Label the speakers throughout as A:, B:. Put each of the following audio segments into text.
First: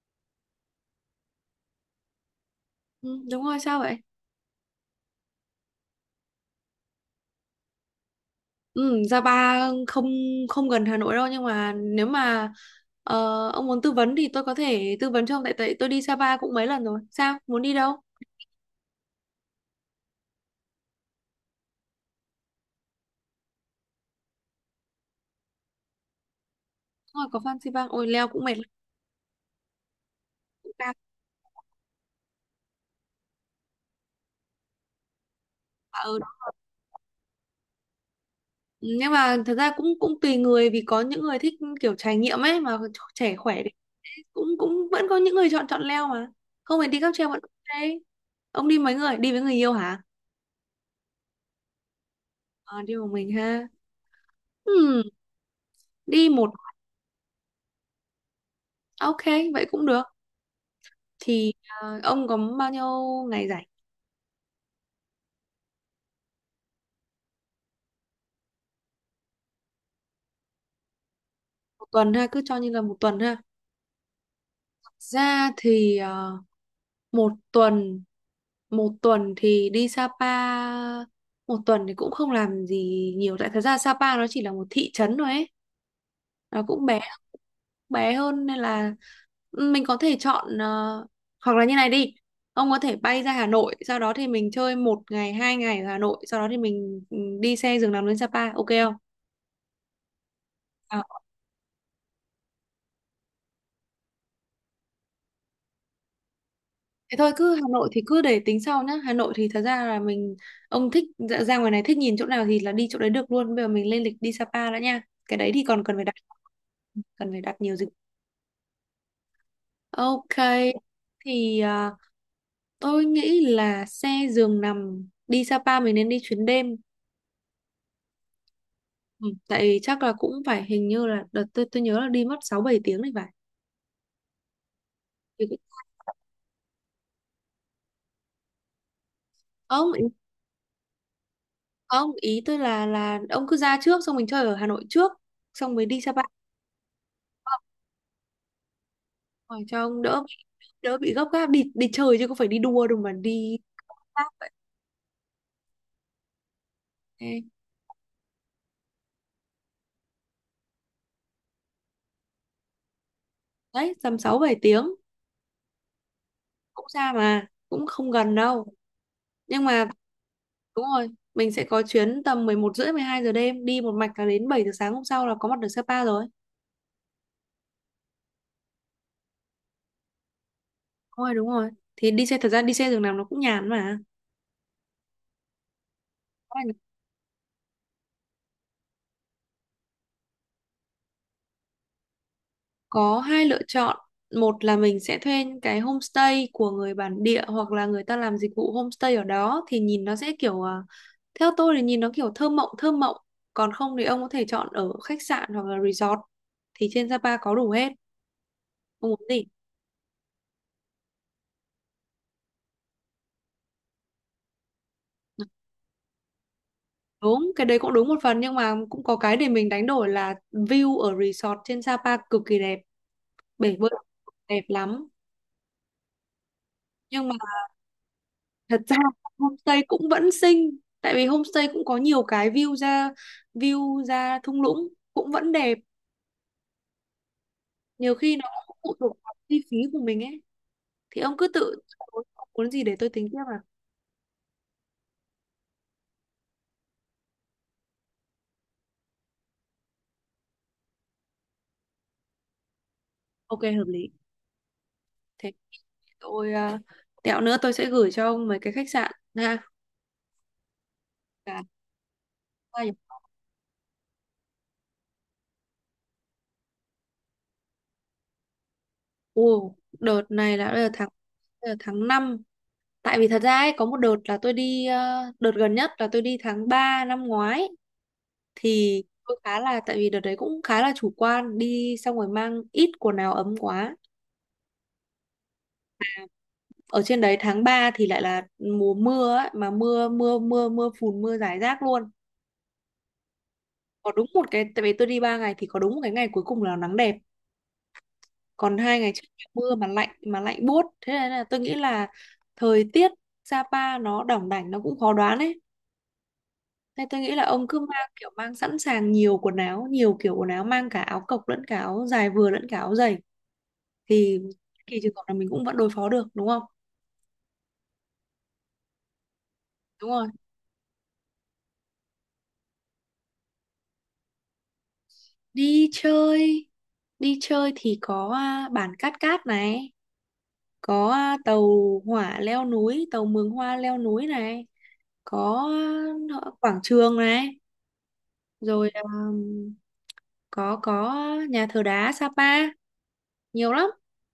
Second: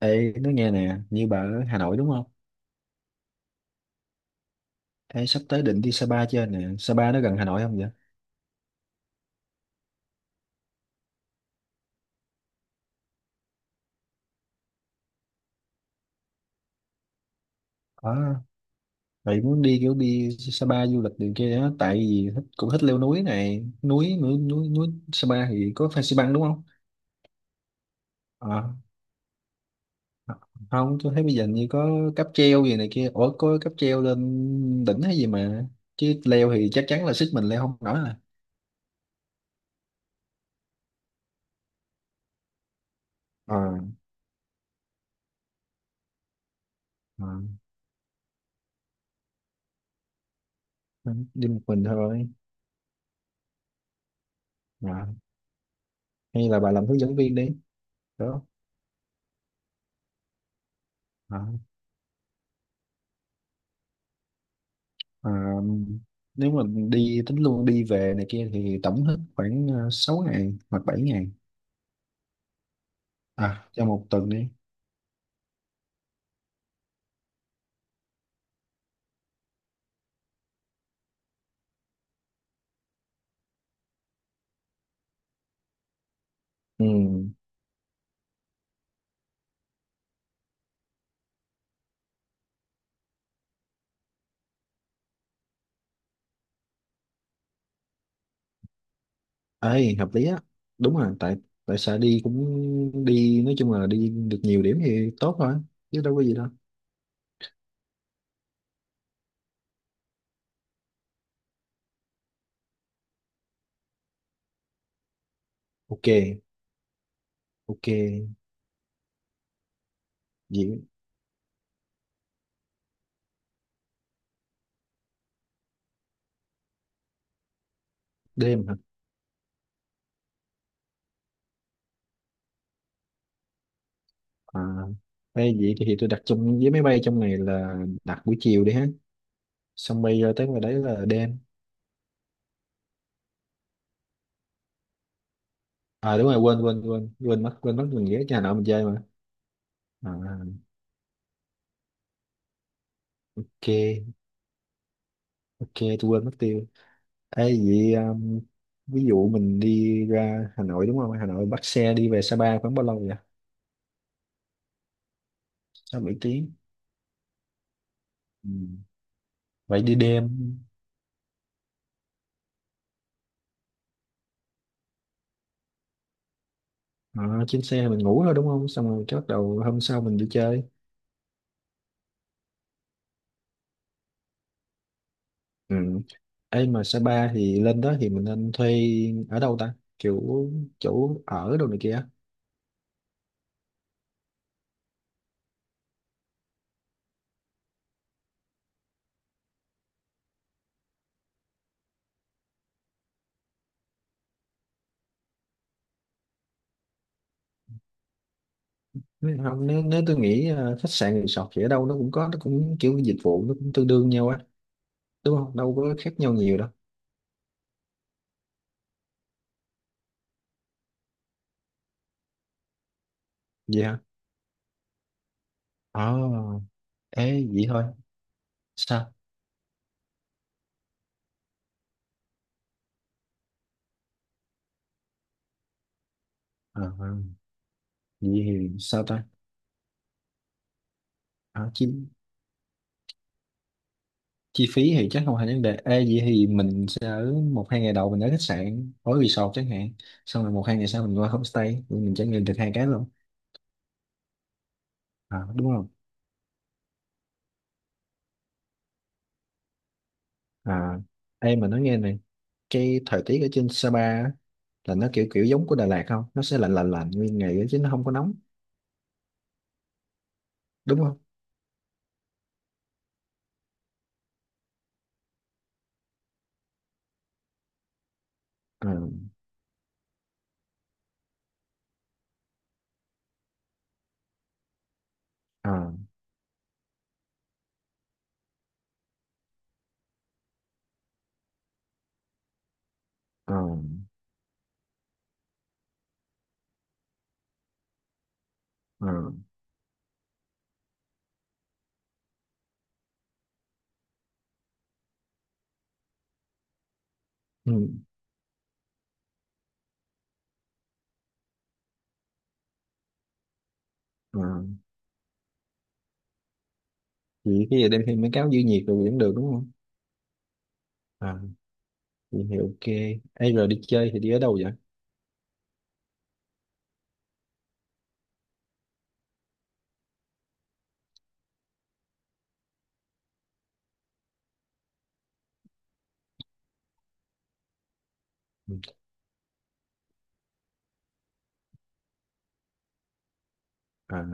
A: Ê, nói nghe nè, như bà ở Hà Nội đúng không?
B: Ừ, đúng rồi, sao vậy?
A: Ê, sắp tới định đi Sapa chưa nè? Sapa nó gần Hà Nội không vậy?
B: Ừ, Sapa không không gần Hà Nội đâu, nhưng mà nếu mà ông muốn tư vấn thì tôi có thể tư vấn cho ông, tại tại tôi đi Sapa cũng mấy lần rồi. Sao? Muốn đi đâu?
A: À, vậy muốn đi kiểu đi Sapa du lịch đường kia đó, tại vì thích, cũng thích leo núi này, núi. Sapa thì có Fansipan đúng không?
B: Đúng rồi, có Phan Xipang. Ôi, leo cũng mệt
A: Ờ,
B: lắm, cũng cao
A: không, tôi thấy bây giờ như có cáp treo gì này kia, ủa có cáp treo lên đỉnh hay gì mà,
B: mà ở
A: chứ
B: đó.
A: leo thì chắc chắn là sức mình leo không nổi à.
B: Ừ, nhưng mà thật ra cũng cũng tùy người, vì có những người thích kiểu trải nghiệm ấy mà, trẻ
A: Ờ,
B: khỏe thì cũng cũng vẫn có những người chọn chọn leo mà. Không phải đi cáp
A: ờ,
B: treo vẫn ok. Ông đi mấy người? Đi với người yêu hả?
A: đi một mình thôi.
B: Ờ, đi một mình ha.
A: Ờ,
B: Ừ, đi
A: hay
B: một
A: là bà làm hướng dẫn viên đi, đó.
B: ok, vậy cũng được.
A: Ờ.
B: Thì à, ông có bao nhiêu ngày rảnh?
A: Ờ, nếu mà đi tính luôn đi về này kia thì tổng hết khoảng 6 ngày hoặc 7 ngày.
B: Một tuần ha, cứ cho như là một tuần ha,
A: À, cho một tuần đi.
B: ra thì à, một tuần, một tuần thì đi Sapa, một tuần thì cũng không làm gì nhiều, tại thật ra Sapa nó chỉ là một thị trấn thôi ấy, nó cũng
A: Ừ,
B: bé, bé hơn, nên là ừ, mình có thể chọn hoặc là như này đi, ông có thể bay ra Hà Nội, sau đó thì mình chơi một ngày hai ngày ở Hà Nội, sau đó thì mình đi xe giường nằm lên Sapa, ok không?
A: ấy hợp lý á. Đúng
B: À,
A: rồi, tại tại sao đi cũng đi, nói chung là đi được nhiều điểm thì tốt thôi, chứ đâu có gì đâu.
B: thế thôi, cứ Hà Nội thì cứ để tính sau nhá. Hà Nội thì thật ra là mình, ông thích ra ra ngoài này, thích nhìn chỗ nào thì là đi chỗ đấy được luôn. Bây giờ mình lên lịch đi Sapa đã nha. Cái đấy thì còn cần phải
A: Ok,
B: đặt, cần phải đặt nhiều
A: ok.
B: dịch. Ok.
A: Vậy
B: Thì à, tôi nghĩ là xe giường nằm đi Sapa mình nên đi chuyến đêm.
A: đêm hả?
B: Ừ, tại vì chắc là cũng phải, hình như là đợt tôi nhớ là đi mất 6-7 tiếng thì phải.
A: À,
B: Thì
A: hay
B: cũng-
A: vậy thì tôi đặt chung với máy bay trong này, là đặt buổi chiều đi ha,
B: Không,
A: xong
B: ý-
A: bay ra tới ngoài đấy là đêm.
B: không, ý tôi là ông cứ ra trước, xong mình chơi ở Hà Nội trước, xong mới đi
A: À,
B: Sapa.
A: đúng rồi, quên quên quên quên mất mình ghé nhà nọ mình chơi mà.
B: Rồi cho ông đỡ,
A: À,
B: đỡ bị gấp gáp, đi đi chơi chứ không phải đi đua đâu mà đi
A: ok.
B: khác
A: Ok, tôi quên mất tiêu.
B: thế.
A: Ê, vậy ví dụ mình đi ra Hà Nội đúng không? Hà Nội bắt xe đi về Sapa khoảng bao lâu vậy?
B: Đấy, tầm sáu bảy tiếng,
A: 6-7 tiếng.
B: cũng xa mà cũng không gần
A: Ừ.
B: đâu, nhưng
A: Vậy
B: mà
A: đi đêm.
B: đúng rồi, mình sẽ có chuyến tầm 11 rưỡi 12 giờ đêm, đi một mạch là đến 7 giờ sáng hôm sau là có mặt được Sapa rồi.
A: À, trên xe mình ngủ thôi đúng không? Xong rồi cái bắt đầu hôm sau mình đi chơi.
B: Đúng rồi, đúng rồi, thì đi xe, thật ra đi xe giường nằm nó cũng nhàn mà.
A: Ừ.
B: Có
A: Ê,
B: là
A: mà Sapa thì lên đó thì mình nên thuê ở đâu ta? Kiểu chỗ ở đâu này kia.
B: có hai lựa chọn. Một là mình sẽ thuê những cái homestay của người bản địa hoặc là người ta làm dịch vụ homestay ở đó, thì nhìn nó sẽ kiểu à, theo tôi thì nhìn nó kiểu thơ mộng, thơ mộng. Còn không thì ông có thể chọn ở khách sạn hoặc là resort, thì trên Sapa có đủ hết. Ông muốn gì?
A: Không, nếu tôi nghĩ khách sạn resort thì ở đâu nó cũng có, nó cũng kiểu dịch vụ nó cũng tương đương nhau á, đúng không? Đâu có khác nhau nhiều đâu.
B: Đúng, cái đấy cũng đúng một phần, nhưng mà cũng có cái để mình đánh đổi là view ở resort trên Sapa cực kỳ đẹp, bể
A: Vậy
B: bơi
A: hả?
B: đẹp lắm.
A: À.
B: Nhưng
A: Ê, vậy thôi
B: thật ra
A: sao?
B: homestay cũng vẫn xinh, tại vì homestay cũng có nhiều cái view ra, view ra thung lũng cũng vẫn đẹp,
A: À,
B: nhiều
A: vậy
B: khi nó
A: thì
B: cũng phụ
A: sao
B: thuộc
A: ta?
B: vào chi phí của mình ấy, thì ông cứ
A: À,
B: tự
A: chi,
B: ông muốn gì để tôi tính tiếp à.
A: chi phí thì chắc không thành vấn đề. Ê, vậy thì mình sẽ ở 1-2 ngày đầu mình ở khách sạn ở resort chẳng hạn, xong rồi 1-2 ngày sau mình qua homestay rồi mình trải nghiệm được hai cái luôn.
B: Ok, hợp lý
A: À,
B: thế.
A: đúng không?
B: Tôi tẹo nữa tôi sẽ gửi cho ông mấy cái khách sạn ha,
A: À. Ê,
B: cả
A: mà nói nghe này,
B: hai nhỉ?
A: cái thời tiết ở trên Sapa á, là nó kiểu kiểu giống của Đà Lạt không, nó sẽ lạnh lạnh lạnh nguyên ngày á, chứ nó không có nóng
B: Ồ, đợt này là đợt
A: đúng
B: tháng,
A: không?
B: đợt tháng 5, tại vì thật ra ấy, có một đợt là tôi đi, đợt gần nhất là tôi đi tháng 3 năm ngoái
A: À.
B: thì tôi khá là, tại vì đợt đấy cũng khá là chủ quan, đi xong rồi mang ít quần áo ấm quá,
A: À.
B: ở trên đấy tháng 3 thì lại là mùa mưa ấy, mà mưa mưa mưa mưa phùn, mưa rải rác luôn,
A: À.
B: có đúng một cái, tại vì tôi đi 3 ngày thì có đúng một cái ngày cuối cùng là nắng đẹp, còn hai ngày
A: À.
B: trước mưa mà lạnh, mà lạnh buốt, thế nên là tôi nghĩ là thời tiết Sapa nó đỏng đảnh, nó cũng khó đoán ấy. Thế tôi nghĩ là ông
A: Ừ.
B: cứ mang kiểu mang sẵn sàng nhiều quần áo, nhiều kiểu quần áo, mang cả áo cộc lẫn cả áo dài vừa lẫn cả áo dày, thì
A: À.
B: kỳ trường hợp là mình cũng vẫn đối phó được, đúng không?
A: Vậy cái gì đem thêm mấy cáo giữ nhiệt rồi cũng được đúng không?
B: Đúng rồi.
A: À, nhìn thì ok. Ê, rồi đi chơi thì đi ở đâu vậy?
B: Đi chơi, đi chơi thì có à, bản Cát Cát này, có à, tàu hỏa leo núi, tàu Mường Hoa leo núi này, có à, quảng trường này,
A: Ừ.
B: rồi à, có nhà thờ đá Sapa, nhiều lắm.
A: À,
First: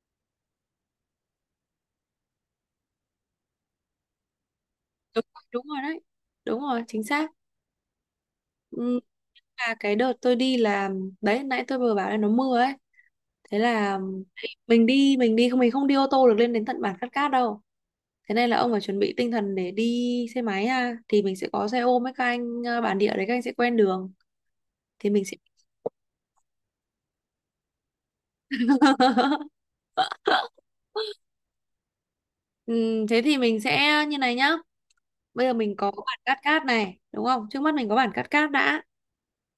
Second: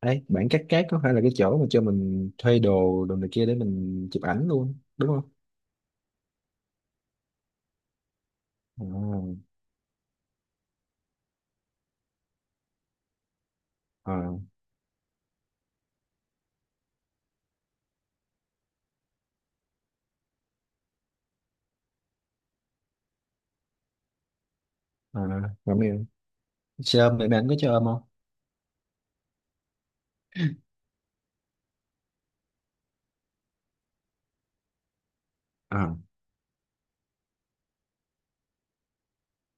A: ấy, bản Cát Cát có phải là cái chỗ mà cho mình thuê đồ đồ này kia để mình chụp ảnh luôn, đúng
B: Đúng,
A: không?
B: đúng rồi đấy. Đúng rồi, chính xác.
A: À.
B: Ừ, là cái đợt tôi đi là, đấy nãy tôi vừa bảo là nó mưa ấy, thế là
A: À.
B: mình không đi ô tô được lên đến tận bản Cát Cát đâu, thế nên là ông phải chuẩn bị tinh thần để đi xe máy ha, thì mình sẽ có xe ôm với các anh bản địa đấy, các anh sẽ quen đường thì
A: À,
B: mình sẽ
A: rồi mày, xe ôm, mẹ bạn có cho ôm không?
B: Thế thì mình sẽ như này nhá, bây giờ mình có
A: À.
B: bản Cát Cát này đúng không, trước mắt mình có bản Cát Cát đã,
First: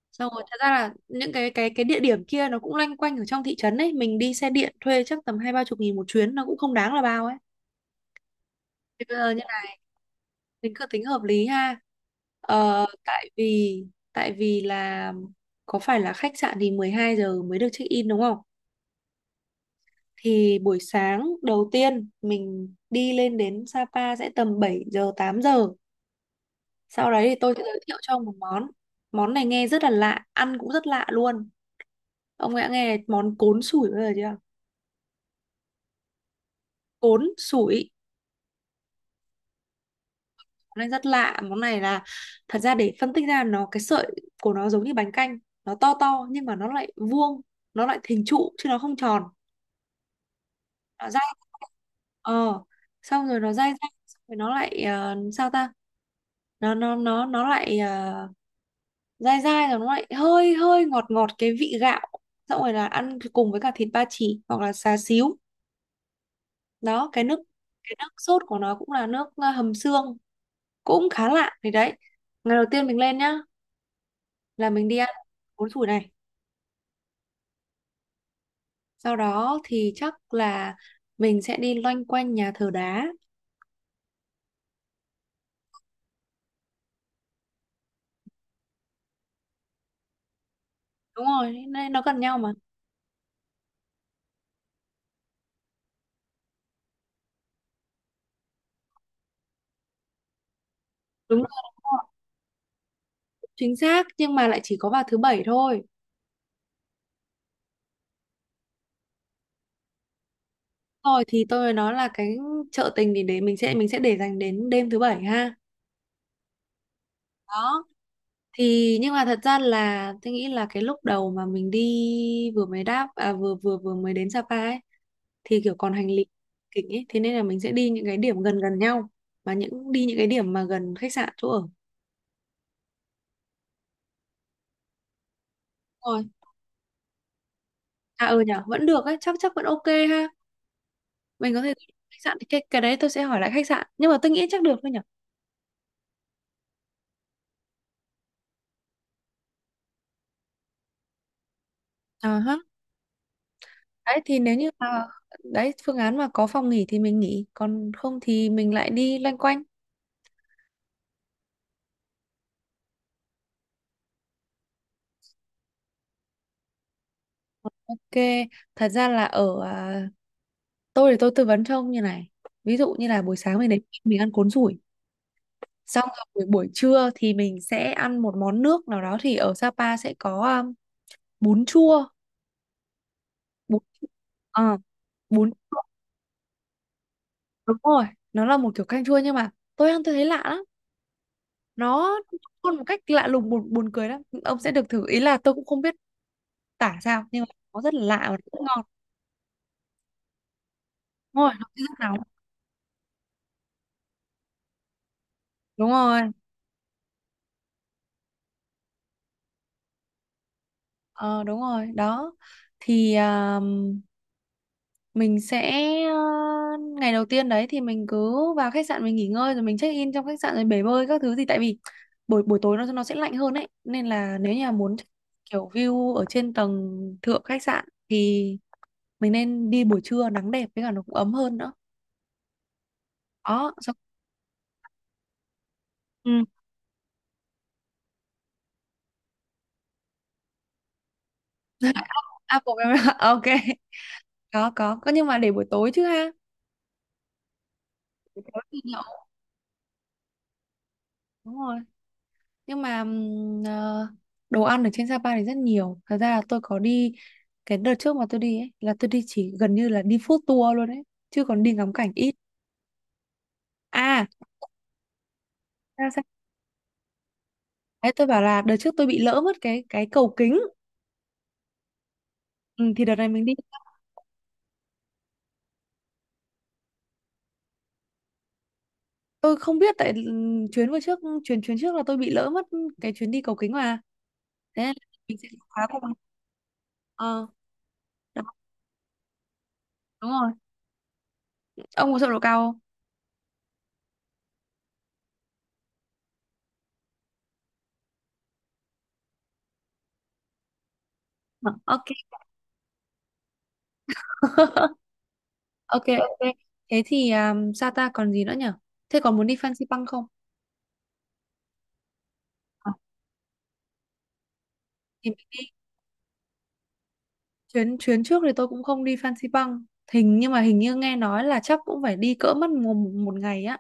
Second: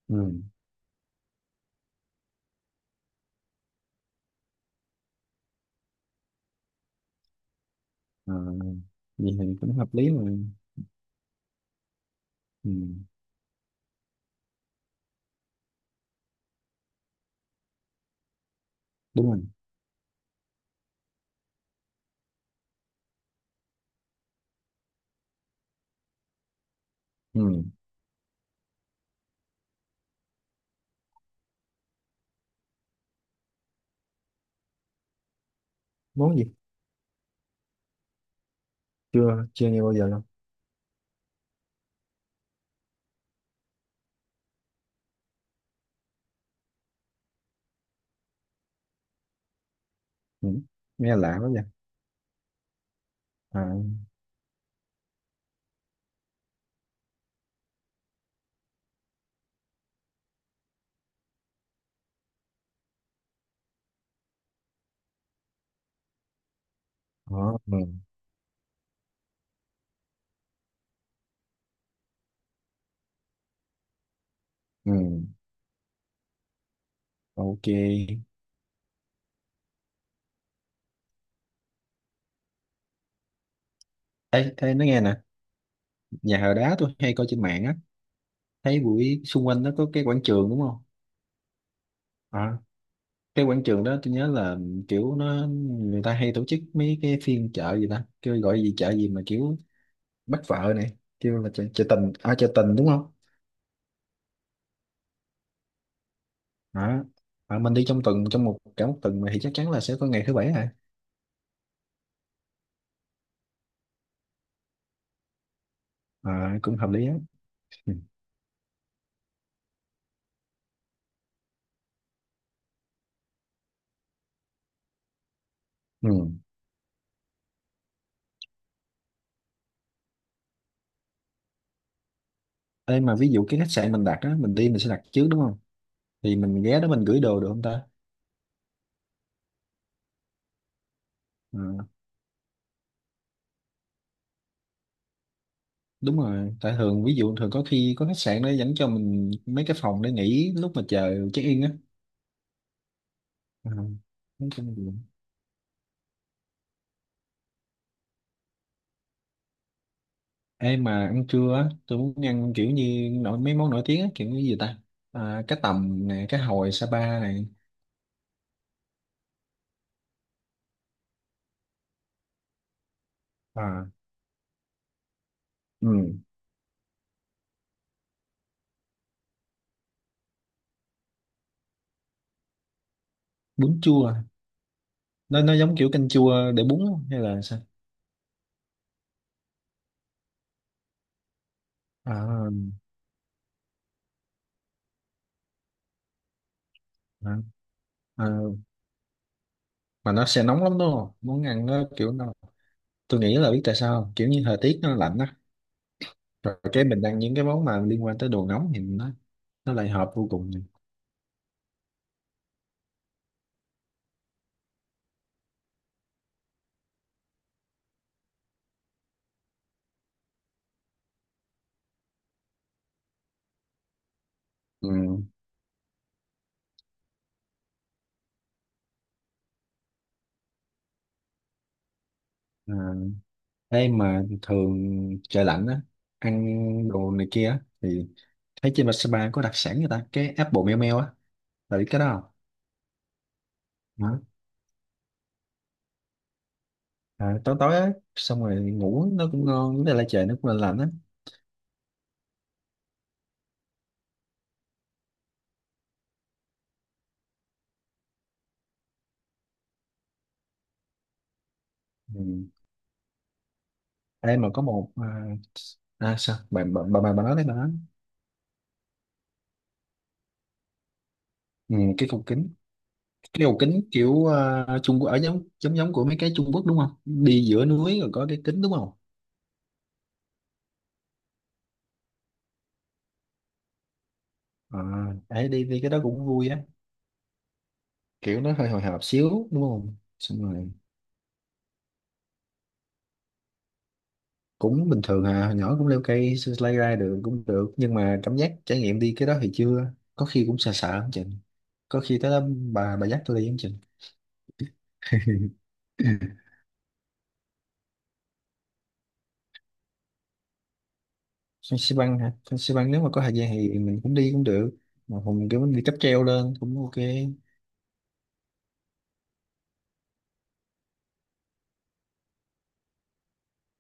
A: Ừ.
B: xong rồi thật ra là những cái địa điểm kia nó cũng loanh quanh ở trong thị trấn ấy, mình đi xe điện thuê chắc tầm 20-30 nghìn một chuyến, nó cũng không đáng là bao ấy.
A: À, vậy
B: Ờ, như
A: thì cũng
B: là
A: hợp lý mà.
B: mình cứ tính hợp lý ha,
A: Ừ,
B: ờ, tại vì, tại vì là có phải là khách sạn thì 12 giờ mới được check in đúng không,
A: đúng rồi.
B: thì buổi sáng đầu tiên mình đi lên đến Sapa sẽ tầm 7 giờ 8 giờ, sau đấy thì tôi
A: Ừ,
B: sẽ giới thiệu cho ông một món, món này nghe rất là lạ, ăn cũng rất lạ luôn, ông đã nghe món cốn sủi bao giờ chưa?
A: món gì?
B: Cốn sủi,
A: Chưa, chưa nghe bao giờ đâu.
B: món rất lạ, món này là, thật ra để phân tích ra nó, cái sợi của nó giống như bánh canh, nó to to nhưng mà nó lại vuông, nó lại hình trụ chứ nó không tròn,
A: Ừ,
B: nó
A: nghe
B: dai,
A: lạ quá vậy.
B: ờ, xong rồi nó
A: À.
B: dai dai, xong rồi nó lại sao ta, nó lại dai dai rồi nó lại hơi hơi ngọt ngọt cái vị gạo, xong rồi là ăn cùng với cả thịt ba chỉ hoặc là xá xíu đó, cái
A: Ờ.
B: nước,
A: Ừ.
B: cái nước sốt của nó cũng là nước hầm xương, cũng khá lạ. Thì đấy, ngày đầu tiên mình lên nhá là mình
A: Ừ,
B: đi ăn bún thủi này,
A: ok.
B: sau đó thì chắc là mình sẽ đi loanh quanh nhà thờ đá.
A: Ê, thế nói nghe nè, nhà thờ đá tôi hay coi trên mạng á, thấy buổi xung quanh nó có cái quảng trường đúng không?
B: Đúng rồi, nên nó gần nhau mà.
A: À, cái quảng trường đó tôi nhớ là kiểu nó người ta hay tổ chức mấy cái phiên chợ gì ta, kêu gọi gì chợ gì mà kiểu bắt vợ này, kêu
B: Đúng rồi,
A: là chợ,
B: đúng
A: chợ
B: rồi,
A: tình, à chợ tình đúng không?
B: chính xác, nhưng mà lại chỉ có vào thứ bảy thôi.
A: À. À, mình đi trong tuần, trong một cả một tuần mà thì chắc chắn là sẽ có ngày thứ bảy. À,
B: Rồi thì tôi mới nói là cái chợ tình, thì để mình sẽ để dành đến đêm thứ bảy ha,
A: à cũng hợp lý á.
B: đó.
A: Ừ.
B: Thì nhưng mà thật ra là tôi nghĩ là cái lúc đầu mà mình đi, vừa mới đáp à, vừa vừa vừa mới đến Sapa ấy, thì kiểu còn hành lý
A: Ừ.
B: kịch ấy, thế nên là mình sẽ đi những cái điểm gần gần nhau, và những đi những cái điểm mà gần khách sạn, chỗ ở.
A: Ê, mà ví dụ cái khách sạn mình đặt á, mình đi mình sẽ đặt trước đúng không,
B: Rồi.
A: thì mình ghé đó mình gửi đồ được không
B: À ừ nhỉ, vẫn được ấy, chắc chắc vẫn ok ha. Mình có thể,
A: ta?
B: khách sạn thì cái đấy tôi sẽ hỏi lại khách sạn, nhưng mà tôi nghĩ chắc được thôi nhỉ.
A: Đúng rồi, tại thường ví dụ thường có khi có khách sạn nó dẫn cho mình mấy cái phòng để nghỉ lúc mà chờ check in á.
B: À ha.
A: Ờ,
B: Đấy thì
A: nói
B: nếu như
A: chung là-
B: mà đấy, phương án mà có phòng nghỉ thì mình nghỉ, còn không thì mình lại đi loanh quanh.
A: Ê mà ăn trưa á, tôi muốn ăn kiểu như nổi mấy món nổi tiếng á, kiểu như gì ta, à, cá tầm nè, cá hồi Sapa này.
B: Ok, thật ra là ở à, tôi thì tôi tư vấn cho ông như này. Ví dụ như là buổi sáng mình đến
A: À.
B: mình ăn cuốn sủi, xong
A: Ừ.
B: rồi buổi buổi trưa thì mình sẽ ăn một món nước nào đó, thì ở Sapa sẽ có bún chua,
A: Bún
B: bún,
A: chua,
B: ờ,
A: nó
B: bún.
A: nó giống kiểu canh chua để bún không? Hay là sao?
B: Đúng rồi, nó là một kiểu canh chua, nhưng mà tôi ăn tôi thấy lạ lắm. Nó
A: À.
B: con một cách lạ lùng, buồn buồn cười lắm. Ông sẽ được thử, ý là tôi cũng không biết tả sao,
A: À.
B: nhưng mà nó rất là lạ
A: À,
B: và rất ngon.
A: mà nó sẽ nóng lắm đúng không,
B: Đúng
A: muốn
B: rồi, nó
A: ăn nó
B: rất
A: kiểu
B: nóng.
A: nó, tôi nghĩ là biết tại sao không? Kiểu như thời tiết nó lạnh á,
B: Đúng rồi.
A: rồi cái mình ăn những cái món mà liên quan tới đồ nóng thì nó lại hợp vô cùng này.
B: Ờ đúng rồi, đó. Thì à, mình sẽ à, ngày đầu tiên đấy thì mình cứ vào khách sạn, mình nghỉ ngơi rồi mình check in trong khách sạn rồi bể bơi các thứ gì, tại vì buổi buổi tối nó sẽ lạnh hơn ấy, nên là nếu như là muốn
A: Ừ.
B: kiểu view ở trên tầng thượng khách sạn thì mình nên đi buổi trưa nắng đẹp, với cả nó cũng ấm hơn nữa
A: À,
B: đó.
A: đây
B: Sao?
A: mà thường trời lạnh á,
B: Ừ.
A: ăn đồ này kia á, thì thấy trên Vasapa có đặc sản người ta cái apple meo meo á, là biết cái đó không?
B: à, bộ- ok,
A: Hả?
B: có, nhưng mà để buổi tối chứ ha.
A: À, tối tối á, xong
B: Buổi
A: rồi
B: tối thì nhậu,
A: ngủ nó cũng ngon, với lại trời nó cũng lạnh lạnh á.
B: đúng rồi, nhưng mà đồ ăn ở trên Sapa thì rất nhiều, thật ra là tôi có đi cái đợt trước mà tôi đi ấy, là tôi đi chỉ gần như là đi food tour luôn ấy, chứ còn đi ngắm cảnh ít
A: Ừ.
B: à.
A: Đây mà có một à,
B: Ra
A: à
B: sao?
A: sao bà, bà nói đấy, bà nói.
B: Đấy tôi bảo là đợt trước tôi bị lỡ mất cái cầu kính.
A: Ừ, cái cầu kính
B: Ừ, thì đợt này mình
A: cái
B: đi,
A: cầu kính kiểu à, Trung Quốc ở giống giống giống của mấy cái Trung Quốc đúng không, đi giữa núi rồi có cái kính đúng không?
B: tôi không biết, tại chuyến vừa trước, chuyến chuyến trước là tôi bị lỡ mất cái chuyến đi cầu kính mà,
A: À,
B: thế là mình sẽ
A: đấy, đi đi
B: khóa
A: cái đó
B: cùng.
A: cũng vui á,
B: Ờ
A: kiểu
B: đó,
A: nó hơi hồi hộp xíu đúng không
B: đúng
A: xong
B: rồi,
A: rồi.
B: ông có sợ độ cao không?
A: Cũng bình thường à, hồi nhỏ cũng leo cây sơ lay ra được cũng được, nhưng mà cảm giác trải nghiệm đi cái đó thì chưa, có khi cũng sợ sợ không chừng,
B: Ờ,
A: có
B: ok.
A: khi tới đó bà dắt tôi đi không chừng.
B: Ok ok. Thế thì sao ta, còn gì nữa nhở, thế còn muốn đi Fansipan không?
A: Phan Xi Păng hả? Phan Xi Păng
B: Ờ,
A: nếu mà có thời gian thì mình cũng đi cũng được, mà
B: thì mình
A: mình kiểu
B: đi,
A: mình đi cáp treo lên cũng ok.
B: chuyến, trước thì tôi cũng không đi Fansipan, hình nhưng mà hình như nghe nói là chắc cũng phải đi cỡ mất một ngày á,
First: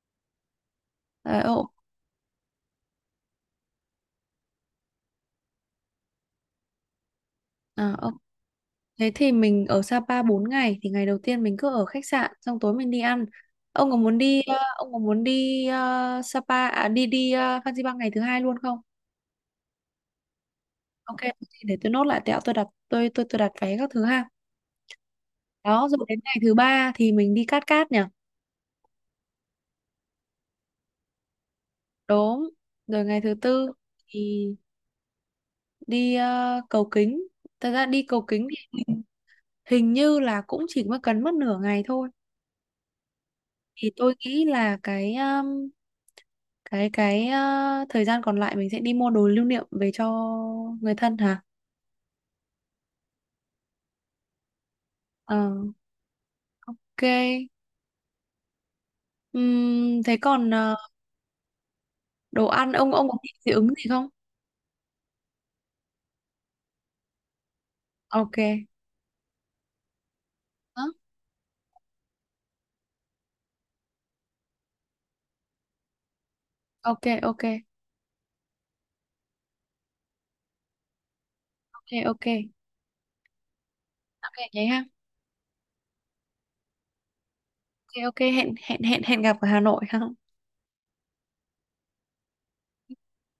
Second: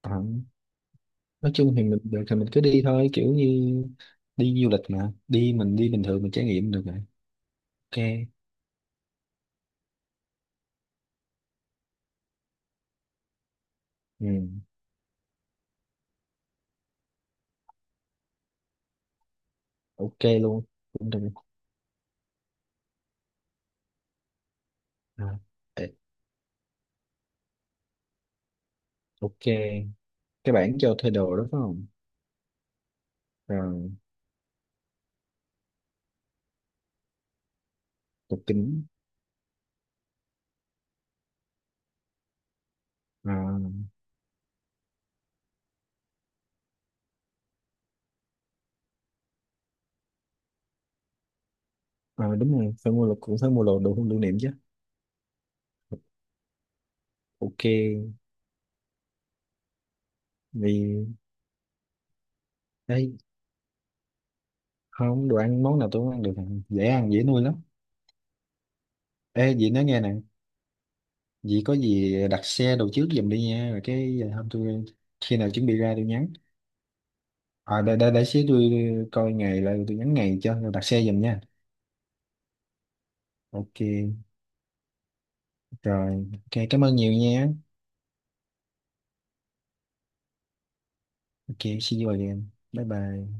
A: Ờ,
B: ờ
A: nói
B: ờ,
A: chung thì mình được thì mình cứ đi thôi, kiểu như đi du lịch mà, đi mình đi bình thường mình trải nghiệm được rồi.
B: ờ,
A: Ok.
B: ok. Thế thì mình ở Sapa 4 ngày thì ngày đầu tiên mình cứ ở khách sạn, xong tối mình đi ăn. Ông có muốn
A: Ừ.
B: đi ông có muốn đi Sapa à, đi đi Fansipan ngày thứ hai luôn không?
A: Ok luôn, cũng
B: Ok,
A: được.
B: thì để tôi nốt lại tẹo tôi đặt, tôi đặt vé các thứ ha.
A: À. Ê,
B: Đó, rồi đến ngày thứ ba thì mình đi Cát Cát nhỉ?
A: ok, cái bảng cho thuê đồ đó phải không?
B: Đúng. Rồi ngày thứ tư
A: Rồi
B: thì đi cầu kính. Thật ra đi cầu
A: cục
B: kính thì
A: kính.
B: hình như là cũng chỉ mới cần mất nửa ngày thôi.
A: À.
B: Thì tôi nghĩ là thời gian còn lại mình sẽ đi mua đồ lưu niệm về cho người thân hả?
A: À, đúng rồi, phải mua lục, cũng phải mua đồ đồ lưu niệm chứ.
B: Ờ, ok.
A: Ok.
B: Thế còn ờ,
A: Vì
B: đồ ăn, ông
A: ấy
B: có thích dị ứng gì không?
A: không, đồ ăn món nào tôi cũng ăn được nè, dễ ăn dễ nuôi lắm.
B: Ok.
A: Ê dì, nói nghe nè,
B: Hả?
A: dì có gì đặt xe đồ trước giùm đi nha, rồi cái hôm tôi, khi nào chuẩn bị ra tôi nhắn.
B: Ok ok,
A: À, để xíu tôi coi ngày lại tôi nhắn ngày cho, rồi đặt xe giùm nha.
B: ok ok
A: Ok,
B: vậy ha.
A: rồi. Ok, cảm ơn nhiều nha.
B: Ok ok, hẹn hẹn hẹn hẹn gặp ở Hà Nội ha.
A: Ok, see you again, bye bye.